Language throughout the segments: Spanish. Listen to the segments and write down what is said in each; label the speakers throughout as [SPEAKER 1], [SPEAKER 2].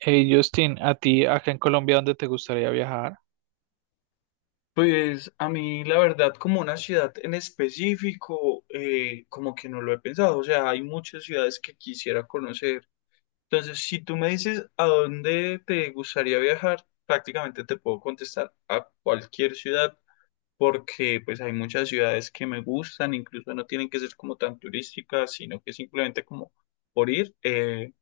[SPEAKER 1] Hey Justin, ¿a ti acá en Colombia dónde te gustaría viajar?
[SPEAKER 2] Pues a mí la verdad como una ciudad en específico como que no lo he pensado, o sea, hay muchas ciudades que quisiera conocer. Entonces, si tú me dices a dónde te gustaría viajar, prácticamente te puedo contestar a cualquier ciudad porque pues hay muchas ciudades que me gustan, incluso no tienen que ser como tan turísticas, sino que simplemente como por ir.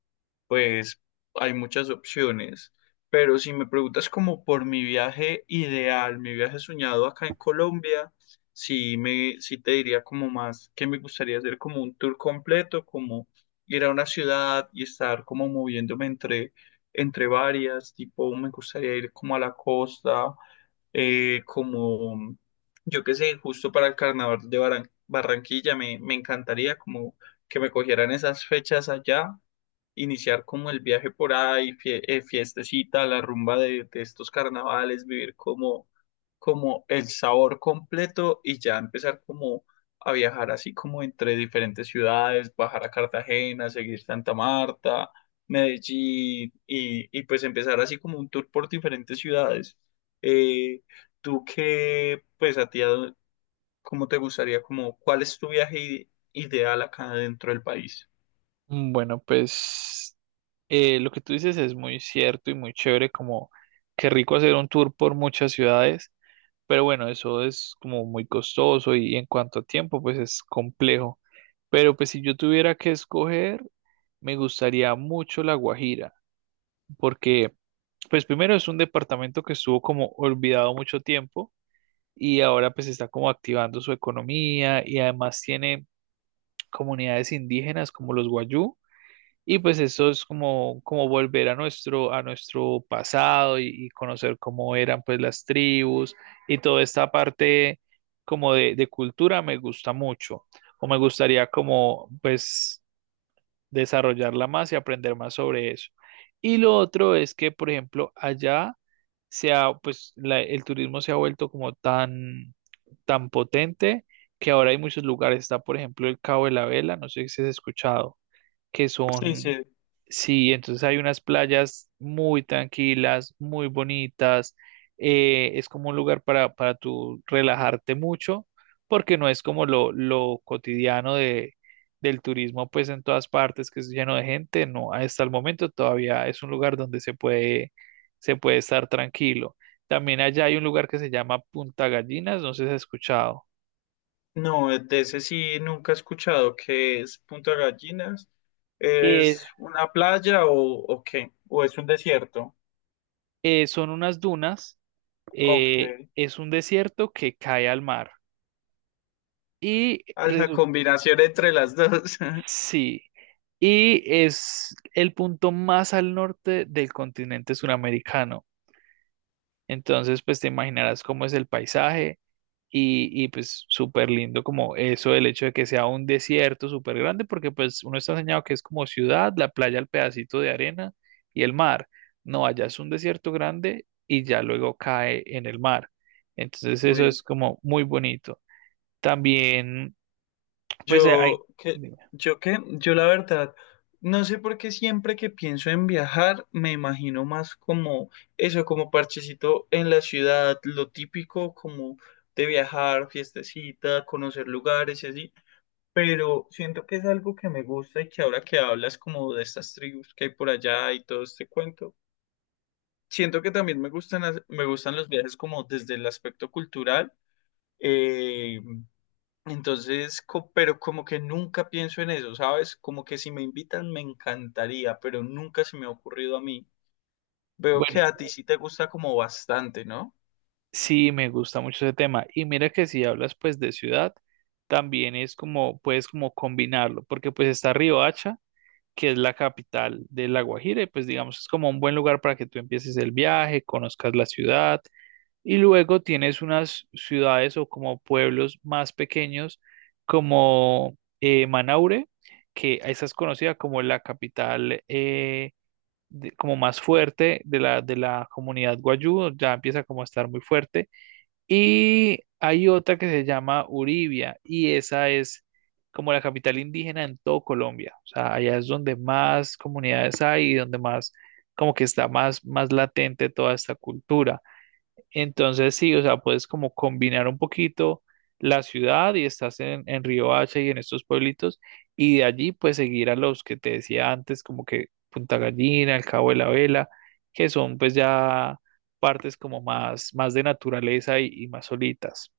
[SPEAKER 2] Pues hay muchas opciones, pero si me preguntas como por mi viaje ideal, mi viaje soñado acá en Colombia, sí te diría como más que me gustaría hacer como un tour completo, como ir a una ciudad y estar como moviéndome entre varias, tipo me gustaría ir como a la costa, como yo qué sé, justo para el carnaval de Barranquilla me encantaría como que me cogieran esas fechas allá, iniciar como el viaje por ahí, fiestecita, la rumba de estos carnavales, vivir como, como el sabor completo y ya empezar como a viajar así como entre diferentes ciudades, bajar a Cartagena, seguir Santa Marta, Medellín y pues empezar así como un tour por diferentes ciudades. Eh, pues a ti, ¿cómo te gustaría, como cuál es tu viaje ideal acá dentro del país?
[SPEAKER 1] Mm, bueno, pues lo que tú dices es muy cierto y muy chévere, como qué rico hacer un tour por muchas ciudades, pero bueno, eso es como muy costoso y en cuanto a tiempo, pues es complejo. Pero pues si yo tuviera que escoger, me gustaría mucho La Guajira, porque pues primero es un departamento que estuvo como olvidado mucho tiempo y ahora pues está como activando su economía y además tiene comunidades indígenas como los Guayú. Y pues eso es como, como volver a nuestro pasado y conocer cómo eran pues las tribus y toda esta parte como de cultura me gusta mucho. O me gustaría como pues desarrollarla más y aprender más sobre eso. Y lo otro es que, por ejemplo, allá se ha, pues, el turismo se ha vuelto como tan, tan potente que ahora hay muchos lugares. Está, por ejemplo, el Cabo de la Vela, no sé si has escuchado, que
[SPEAKER 2] Sí,
[SPEAKER 1] son...
[SPEAKER 2] sí,
[SPEAKER 1] Sí, entonces hay unas playas muy tranquilas, muy bonitas. Es como un lugar para tú relajarte mucho, porque no es como lo cotidiano de, del turismo, pues en todas partes, que es lleno de gente. No, hasta el momento todavía es un lugar donde se puede estar tranquilo. También allá hay un lugar que se llama Punta Gallinas, no sé si has escuchado.
[SPEAKER 2] no, de ese sí nunca he escuchado que es Punta Gallinas.
[SPEAKER 1] Eh,
[SPEAKER 2] ¿Es una playa o qué? ¿O es un desierto?
[SPEAKER 1] son unas dunas,
[SPEAKER 2] Ok.
[SPEAKER 1] es un desierto que cae al mar. Y
[SPEAKER 2] Alta
[SPEAKER 1] resu-
[SPEAKER 2] combinación entre las dos.
[SPEAKER 1] sí, y es el punto más al norte del continente suramericano. Entonces, pues te imaginarás cómo es el paisaje y, pues súper lindo como eso, el hecho de que sea un desierto súper grande, porque pues uno está enseñado que es como ciudad, la playa, el pedacito de arena y el mar. No, allá es un desierto grande y ya luego cae en el mar. Entonces, eso
[SPEAKER 2] Uy.
[SPEAKER 1] es como muy bonito. También, pues hay...
[SPEAKER 2] Yo, que,
[SPEAKER 1] Dime.
[SPEAKER 2] yo qué, yo la verdad, no sé por qué siempre que pienso en viajar, me imagino más como eso, como parchecito en la ciudad, lo típico como de viajar, fiestecita, conocer lugares y así, pero siento que es algo que me gusta y que ahora que hablas como de estas tribus que hay por allá y todo este cuento, siento que también me me gustan los viajes como desde el aspecto cultural. eh, pero como que nunca pienso en eso, ¿sabes? Como que si me invitan me encantaría, pero nunca se me ha ocurrido a mí. Veo que
[SPEAKER 1] Bueno.
[SPEAKER 2] a ti sí te gusta como bastante, ¿no?
[SPEAKER 1] Sí, me gusta mucho ese tema. Y mira que si hablas pues de ciudad, también es como, puedes como combinarlo, porque pues está Riohacha, que es la capital de La Guajira, y pues digamos es como un buen lugar para que tú empieces el viaje, conozcas la ciudad, y luego tienes unas ciudades o como pueblos más pequeños como Manaure, que esa es conocida como la capital como más fuerte de la comunidad Guayú, ya empieza como a estar muy fuerte. Y hay otra que se llama Uribia y esa es como la capital indígena en todo Colombia. O sea, allá es donde más comunidades hay y donde más, como que está más, más latente toda esta cultura. Entonces, sí, o sea, puedes como combinar un poquito la ciudad y estás en Río Hacha y en estos pueblitos, y de allí pues seguir a los que te decía antes, como que Punta Gallina, el Cabo de la Vela, que son pues ya partes como más, más de naturaleza y más solitas.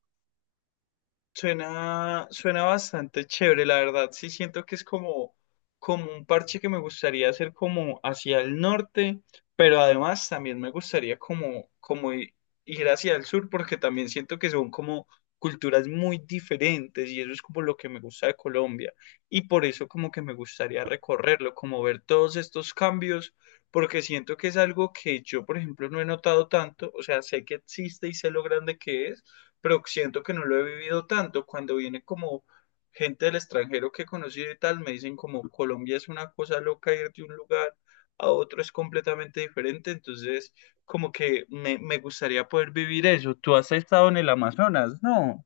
[SPEAKER 2] Suena, suena bastante chévere, la verdad. Sí, siento que es como, como un parche que me gustaría hacer como hacia el norte, pero además también me gustaría como ir hacia el sur, porque también siento que son como culturas muy diferentes y eso es como lo que me gusta de Colombia. Y por eso como que me gustaría recorrerlo, como ver todos estos cambios, porque siento que es algo que yo, por ejemplo, no he notado tanto, o sea, sé que existe y sé lo grande que es, pero siento que no lo he vivido tanto. Cuando viene como gente del extranjero que he conocido y tal, me dicen como Colombia es una cosa loca, ir de un lugar a otro es completamente diferente. Entonces, como que me gustaría poder vivir eso. Tú has estado en el Amazonas, ¿no?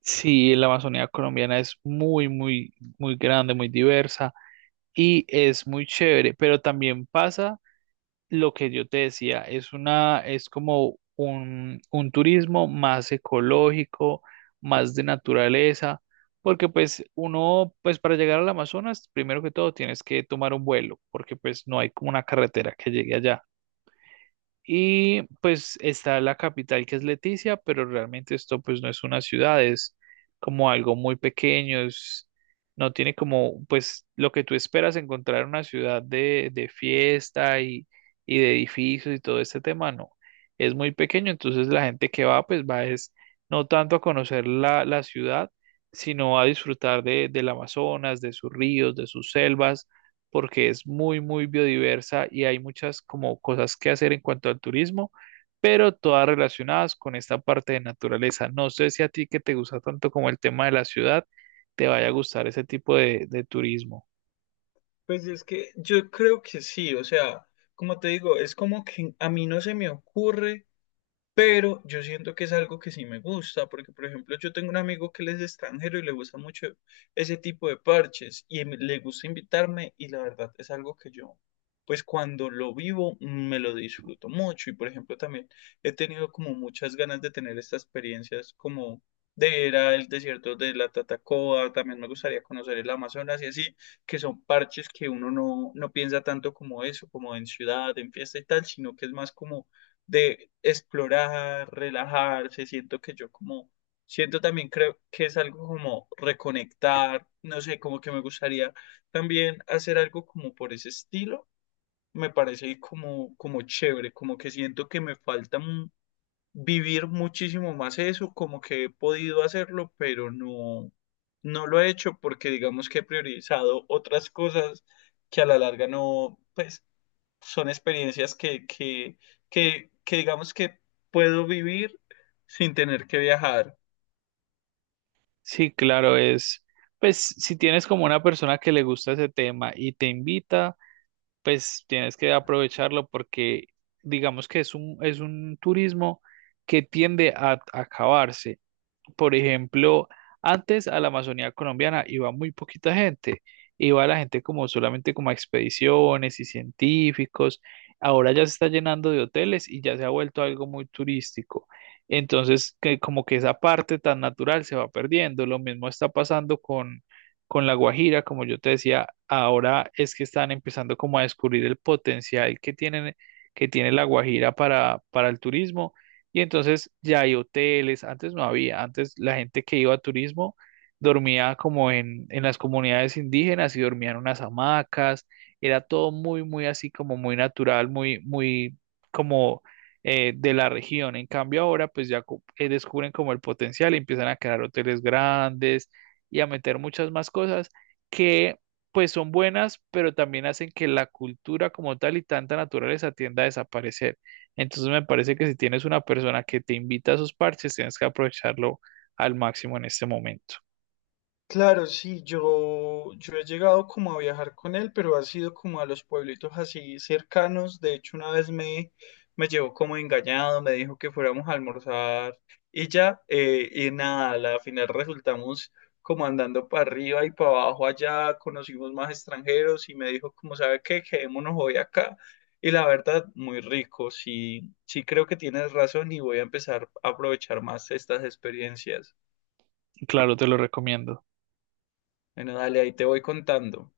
[SPEAKER 1] Sí, la Amazonía colombiana es muy, muy, muy grande, muy diversa y es muy chévere, pero también pasa lo que yo te decía, es una, es como un turismo más ecológico, más de naturaleza, porque pues uno, pues para llegar al Amazonas, primero que todo tienes que tomar un vuelo, porque pues no hay como una carretera que llegue allá. Y pues está la capital que es Leticia, pero realmente esto pues no es una ciudad, es como algo muy pequeño, es- no tiene como pues lo que tú esperas encontrar en una ciudad de fiesta y de edificios y todo este tema, no, es muy pequeño, entonces la gente que va pues va es no tanto a conocer la, la ciudad, sino a disfrutar de, del Amazonas, de sus ríos, de sus selvas porque es muy, muy biodiversa y hay muchas como cosas que hacer en cuanto al turismo, pero todas relacionadas con esta parte de naturaleza. No sé si a ti que te gusta tanto como el tema de la ciudad, te vaya a gustar ese tipo de turismo.
[SPEAKER 2] Pues es que yo creo que sí, o sea, como te digo, es como que a mí no se me ocurre. Pero yo siento que es algo que sí me gusta, porque por ejemplo yo tengo un amigo que él es extranjero y le gusta mucho ese tipo de parches y le gusta invitarme y la verdad es algo que yo, pues cuando lo vivo me lo disfruto mucho y por ejemplo también he tenido como muchas ganas de tener estas experiencias como de ir al desierto de la Tatacoa, también me gustaría conocer el Amazonas y así, que son parches que uno no piensa tanto como eso, como en ciudad, en fiesta y tal, sino que es más como de explorar, relajarse, siento que yo como, siento también creo que es algo como reconectar, no sé, como que me gustaría también hacer algo como por ese estilo, me parece como, como chévere, como que siento que me falta vivir muchísimo más eso, como que he podido hacerlo, pero no, no lo he hecho porque digamos que he priorizado otras cosas que a la larga no, pues son experiencias que digamos que puedo vivir sin tener que viajar.
[SPEAKER 1] Sí, claro, es, pues si tienes como una persona que le gusta ese tema y te invita, pues tienes que aprovecharlo porque digamos que es un turismo que tiende a acabarse. Por ejemplo, antes a la Amazonía colombiana iba muy poquita gente, iba la gente como solamente como a expediciones y científicos. Ahora ya se está llenando de hoteles y ya se ha vuelto algo muy turístico. Entonces, que como que esa parte tan natural se va perdiendo. Lo mismo está pasando con La Guajira, como yo te decía, ahora es que están empezando como a descubrir el potencial que tienen, que tiene La Guajira para el turismo y entonces ya hay hoteles, antes no había, antes la gente que iba a turismo dormía como en las comunidades indígenas y dormían en unas hamacas, era todo muy, muy así como muy natural, muy, muy como de la región. En cambio ahora pues ya descubren como el potencial y empiezan a crear hoteles grandes y a meter muchas más cosas que pues son buenas, pero también hacen que la cultura como tal y tanta naturaleza tienda a desaparecer. Entonces me parece que si tienes una persona que te invita a esos parches, tienes que aprovecharlo al máximo en este momento.
[SPEAKER 2] Claro, sí, yo he llegado como a viajar con él, pero ha sido como a los pueblitos así cercanos. De hecho, una vez me llevó como engañado, me dijo que fuéramos a almorzar y ya, y nada, a la final resultamos como andando para arriba y para abajo allá, conocimos más extranjeros y me dijo como, ¿sabe qué? Quedémonos hoy acá. Y la verdad, muy rico, sí, sí creo que tienes razón y voy a empezar a aprovechar más estas experiencias.
[SPEAKER 1] Claro, te lo recomiendo.
[SPEAKER 2] Bueno, dale, ahí te voy contando.